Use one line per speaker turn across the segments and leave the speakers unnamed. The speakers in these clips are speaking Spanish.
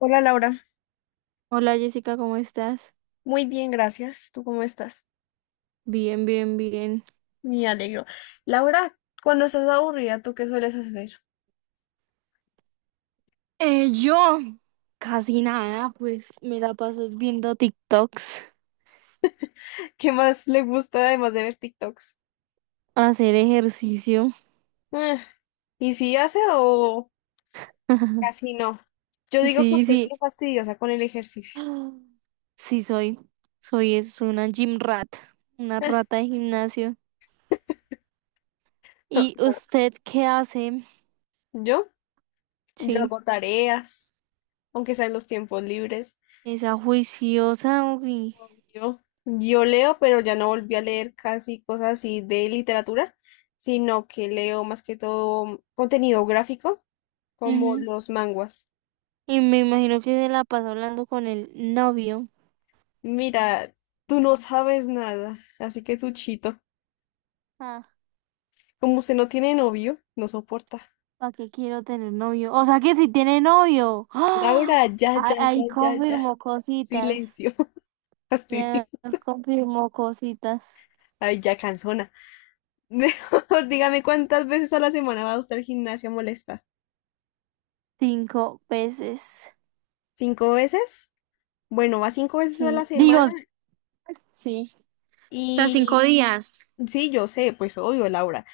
Hola Laura,
Hola Jessica, ¿cómo estás?
muy bien, gracias. ¿Tú cómo estás?
Bien, bien, bien.
Me alegro. Laura, cuando estás aburrida, ¿tú qué sueles hacer?
Yo casi nada, pues me la paso viendo TikToks,
¿Qué más le gusta además de ver TikToks?
hacer ejercicio.
Ah, ¿Y si hace o casi no? Yo digo que
Sí,
usted es
sí.
bien fastidiosa con el ejercicio.
Ah, Sí, soy. Soy es una gym rat, una
Ah,
rata de gimnasio. ¿Y usted qué hace?
¿Yo? Yo
Sí,
hago tareas, aunque sea en los tiempos libres.
esa juiciosa. Uy.
Yo leo, pero ya no volví a leer casi cosas así de literatura, sino que leo más que todo contenido gráfico, como
Ujú.
los manguas.
Y me imagino que se la pasa hablando con el novio.
Mira, tú no sabes nada, así que tú chito.
Ah,
Como usted no tiene novio, no soporta.
¿Para qué quiero tener novio? O sea que si tiene novio.
Laura,
¡Ah!
ya,
Ah,
ya,
ahí
ya, ya, ya.
confirmó cositas.
Silencio. Fastidio.
Ya nos confirmó cositas.
Ay, ya cansona. Mejor dígame cuántas veces a la semana va usted al gimnasio a molestar.
Cinco veces.
¿Cinco veces? Bueno, va cinco veces a
Sí.
la
Digo,
semana.
sí. O sea, cinco
Y
días.
sí, yo sé, pues obvio, Laura,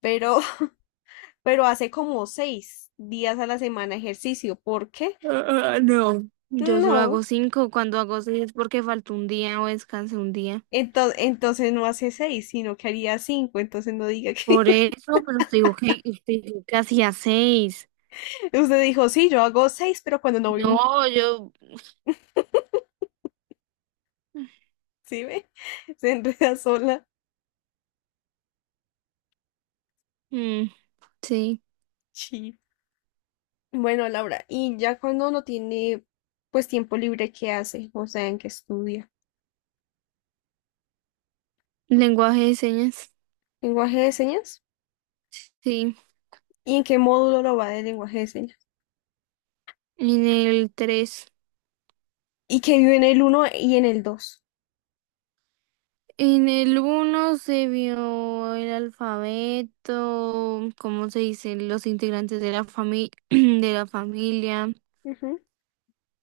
pero, pero hace como seis días a la semana ejercicio. ¿Por qué?
Ah, ah, no. Yo solo hago
No.
cinco. Cuando hago seis es porque faltó un día o descansé un día.
Entonces, no hace seis, sino que haría cinco. Entonces no diga que
Por eso, pero te digo que hacía seis.
usted dijo, sí, yo hago seis, pero cuando no voy un...
No, yo.
¿Sí ve? Se enreda sola.
Mm, sí.
Sí. Bueno, Laura, y ya cuando no tiene pues tiempo libre, ¿qué hace? O sea, ¿en qué estudia?
Lenguaje de señas.
¿Lenguaje de señas?
Sí.
¿Y en qué módulo lo va de lenguaje de señas?
En el tres.
Y que vive en el uno y en el dos.
En el uno se vio el alfabeto, cómo se dicen los integrantes de la familia, de la familia.
Ujú,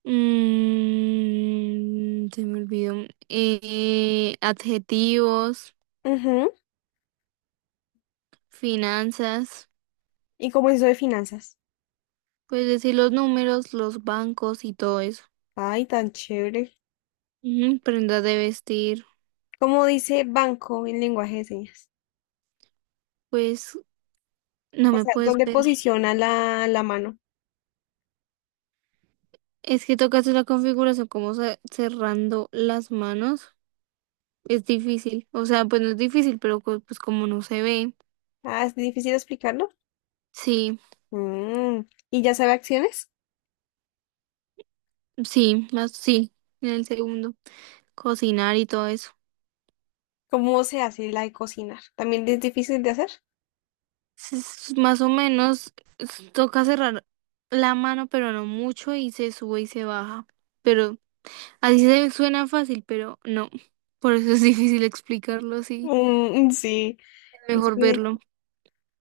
Se me olvidó. Adjetivos,
ujú.
finanzas,
Y como eso de finanzas.
pues decir los números, los bancos y todo eso.
Ay, tan chévere.
Ujú, prendas de vestir,
¿Cómo dice banco en lenguaje de señas?
pues no
O
me
sea,
puedes
¿dónde
ver.
posiciona la mano?
Es que tocas la configuración como cerrando las manos. Es difícil, o sea, pues no es difícil, pero pues como no se ve,
Ah, es difícil explicarlo.
sí,
Mm, ¿y ya sabe acciones?
sí, más sí, en el segundo, cocinar y todo eso.
¿Cómo se hace la de cocinar? ¿También es difícil de hacer?
Es más o menos toca cerrar la mano, pero no mucho, y se sube y se baja. Pero así se suena fácil, pero no, por eso es difícil explicarlo así,
Mm, sí.
es
es
mejor
muy
verlo.
di-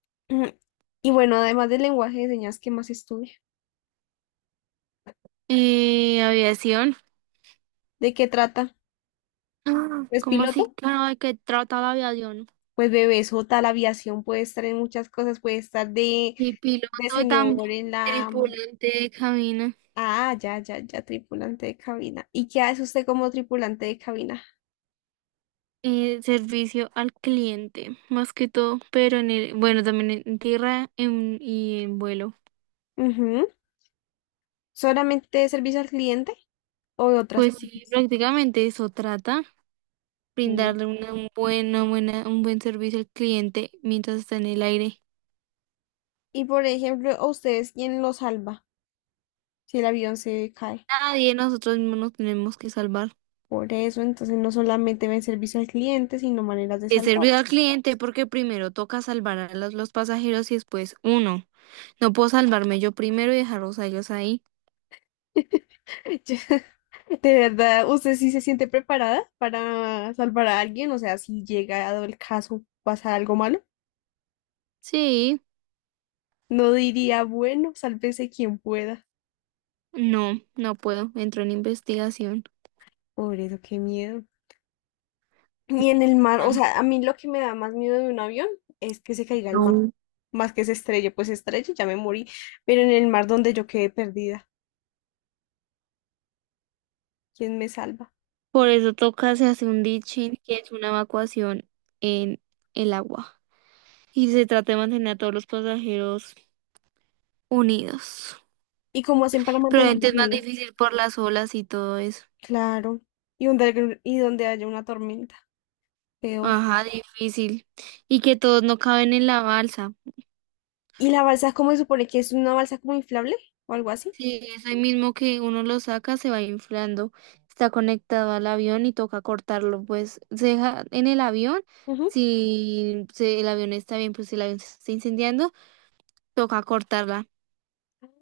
Mm, y bueno, además del lenguaje de señas, ¿qué más estudia?
Aviación,
¿De qué trata?
ah,
¿Es
¿cómo así?
piloto?
Claro, ¿de qué trata la aviación?
Pues bebé, eso, tal aviación, puede estar en muchas cosas, puede estar
Y
de
piloto y también
señor en la,
tripulante de cabina.
Ah, ya, ya, ya, tripulante de cabina. ¿Y qué hace usted como tripulante de cabina?
Servicio al cliente, más que todo, pero en el, bueno, también en tierra y en vuelo.
Ujú. ¿Solamente servicio al cliente o otras
Pues sí,
cosas?
prácticamente eso trata,
Mm.
brindarle una un buena, buena, un buen servicio al cliente mientras está en el aire.
Y por ejemplo, ¿a ustedes quién los salva si el avión se cae?
Nadie de nosotros mismos nos tenemos que salvar.
Por eso, entonces no solamente ven servicio al cliente, sino maneras de
Es servicio al
salvarse.
cliente porque primero toca salvar a los pasajeros y después uno. No puedo salvarme yo primero y dejarlos a ellos ahí.
Yo- De verdad, ¿usted sí se siente preparada para salvar a alguien? O sea, si llega a el caso, pasa algo malo.
Sí,
No diría, bueno, sálvese quien pueda.
no, no puedo. Entro en investigación.
Por eso, qué miedo. Y en el mar, o
Ah,
sea, a mí lo que me da más miedo de un avión es que se caiga al mar,
no.
más que se estrelle, pues se estrelle, ya me morí, pero en el mar donde yo quedé perdida, ¿quién me salva?
Por eso toca, se hace un ditching, que es una evacuación en el agua. Y se trata de mantener a todos los pasajeros unidos.
¿Y cómo hacen para
Pero
mantenerme
obviamente es más
unido?
difícil por las olas y todo eso.
Claro, y donde haya una tormenta, peor.
Ajá, difícil. Y que todos no caben en la balsa.
¿Y la balsa, cómo se supone que es una balsa como inflable o algo así?
Sí, es ahí mismo que uno lo saca, se va inflando. Está conectado al avión y toca cortarlo. Pues se deja en el avión.
Ujú.
Si el avión está bien, pues si el avión se está incendiando, toca cortarla.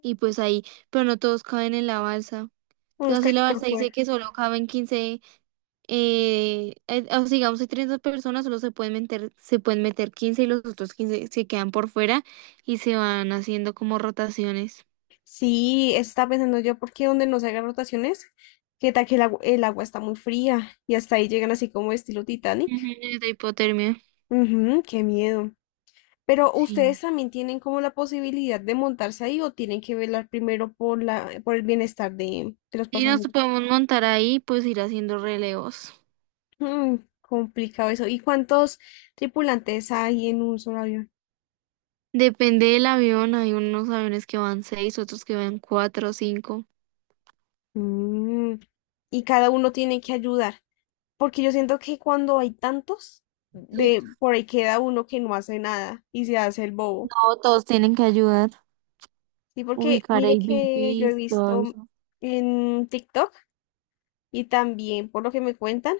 Y pues ahí, pero no todos caben en la balsa.
Unos
Digamos, si la
caen por
balsa dice
fuera.
que solo caben 15, o sea, digamos, hay 30 personas, solo se pueden meter 15 y los otros 15 se quedan por fuera y se van haciendo como rotaciones.
Sí, eso estaba pensando yo, porque donde no se hagan rotaciones, que tal que el el agua, está muy fría y hasta ahí llegan así como estilo Titanic.
Ujú, de hipotermia.
Ujú, qué miedo. Pero
Sí.
ustedes también tienen como la posibilidad de montarse ahí o tienen que velar primero por la, por el bienestar de los
Y nos
pasajeros.
podemos montar ahí, pues ir haciendo relevos.
Mm, complicado eso. ¿Y cuántos tripulantes hay en un solo avión?
Depende del avión, hay unos aviones que van seis, otros que van cuatro o cinco.
Mm, y cada uno tiene que ayudar, porque yo siento que cuando hay tantos,
Sí.
de por ahí queda uno que no hace nada y se hace el bobo.
No, todos tienen que ayudar,
Sí, porque
ubicar
mire que yo he
AVPs, todo
visto
eso.
en TikTok y también por lo que me cuentan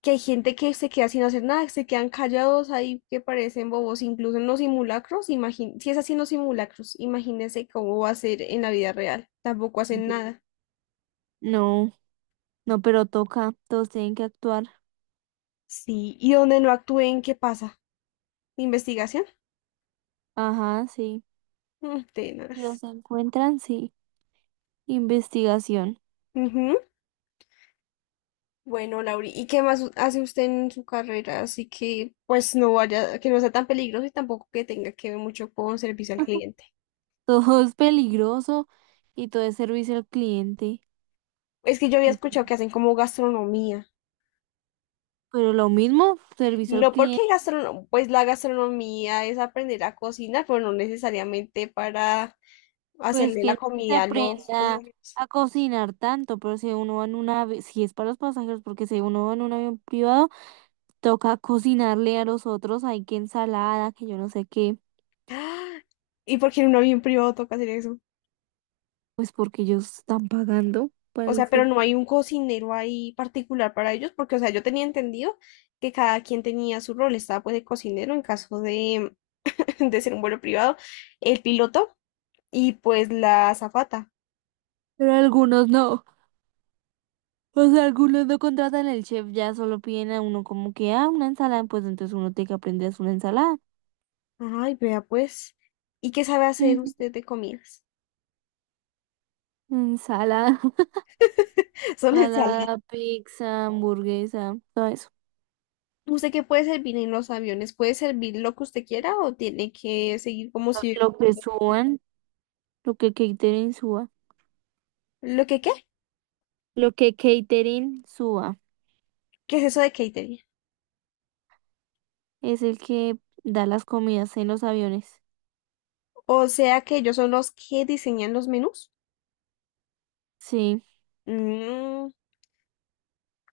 que hay gente que se queda sin hacer nada, que se quedan callados ahí, que parecen bobos, incluso en los simulacros, si es así en los simulacros, imagínense cómo va a ser en la vida real, tampoco hacen nada.
No, no, pero toca, todos tienen que actuar.
Sí, y donde no actúen, ¿qué pasa? ¿Investigación?
Ajá, sí.
Mm,
Si
tenaz.
los encuentran, sí. Investigación.
Ujú. Bueno, Lauri, ¿y qué más hace usted en su carrera? Así que, pues, no vaya, que no sea tan peligroso y tampoco que tenga que ver mucho con servicio al cliente.
Todo es peligroso y todo es servicio al cliente,
Es que yo había escuchado que
literal.
hacen como gastronomía.
Pero lo mismo, servicio al
No porque
cliente,
pues la gastronomía es aprender a cocinar, pero no necesariamente para
pues
hacerle
que
la
no se
comida a los
aprenda
pasajeros.
a cocinar tanto, pero si uno va en un avión, si es para los pasajeros, porque si uno va en un avión privado, toca cocinarle a los otros, hay que ensalada, que yo no sé qué,
¡Ah! ¿Y porque en un avión privado toca hacer eso?
pues porque ellos están pagando para
O
el
sea, pero no
servicio.
hay un cocinero ahí particular para ellos, porque, o sea, yo tenía entendido que cada quien tenía su rol. Estaba pues el cocinero en caso de, de ser un vuelo privado, el piloto y pues la azafata.
Pero algunos no. O sea, algunos no contratan al chef, ya solo piden a uno como que, ah, una ensalada, pues entonces uno tiene que aprender a hacer una ensalada.
Ay, vea pues. ¿Y qué sabe hacer
Ujú.
usted de comidas?
Ensalada,
Solo ensalada.
ensalada, pizza, hamburguesa, todo eso.
¿Usted qué puede servir en los aviones? ¿Puede servir lo que usted quiera o tiene que seguir como si...
Lo que suban, lo que catering suba.
¿Lo que qué?
Lo que catering suba
¿Qué es eso de catering?
es el que da las comidas en los aviones.
O sea que ellos son los que diseñan los menús.
Sí,
Mm,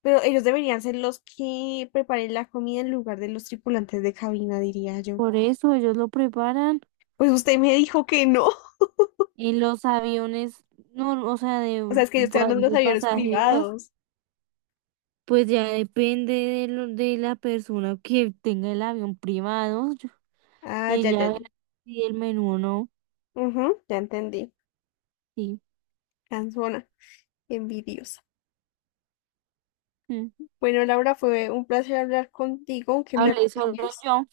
pero ellos deberían ser los que preparen la comida en lugar de los tripulantes de cabina, diría yo.
por eso ellos lo preparan
Pues usted me dijo que no.
en los aviones, no, o sea,
O sea, es que yo estoy hablando de
de
los aviones
pasajeros.
privados.
Pues ya depende de la persona que tenga el avión privado.
Ah, ya, ya,
Ella verá
ya.
si el menú o no.
Ujú, ya entendí.
Sí.
Cansona, envidiosa.
Mm.
Bueno, Laura, fue un placer hablar contigo, aunque me
Hablé solo
regañes.
yo.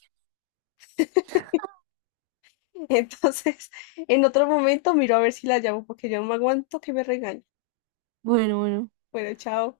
Entonces, en otro momento miro a ver si la llamo porque yo no me aguanto que me regañe.
Bueno, bueno.
Bueno, chao.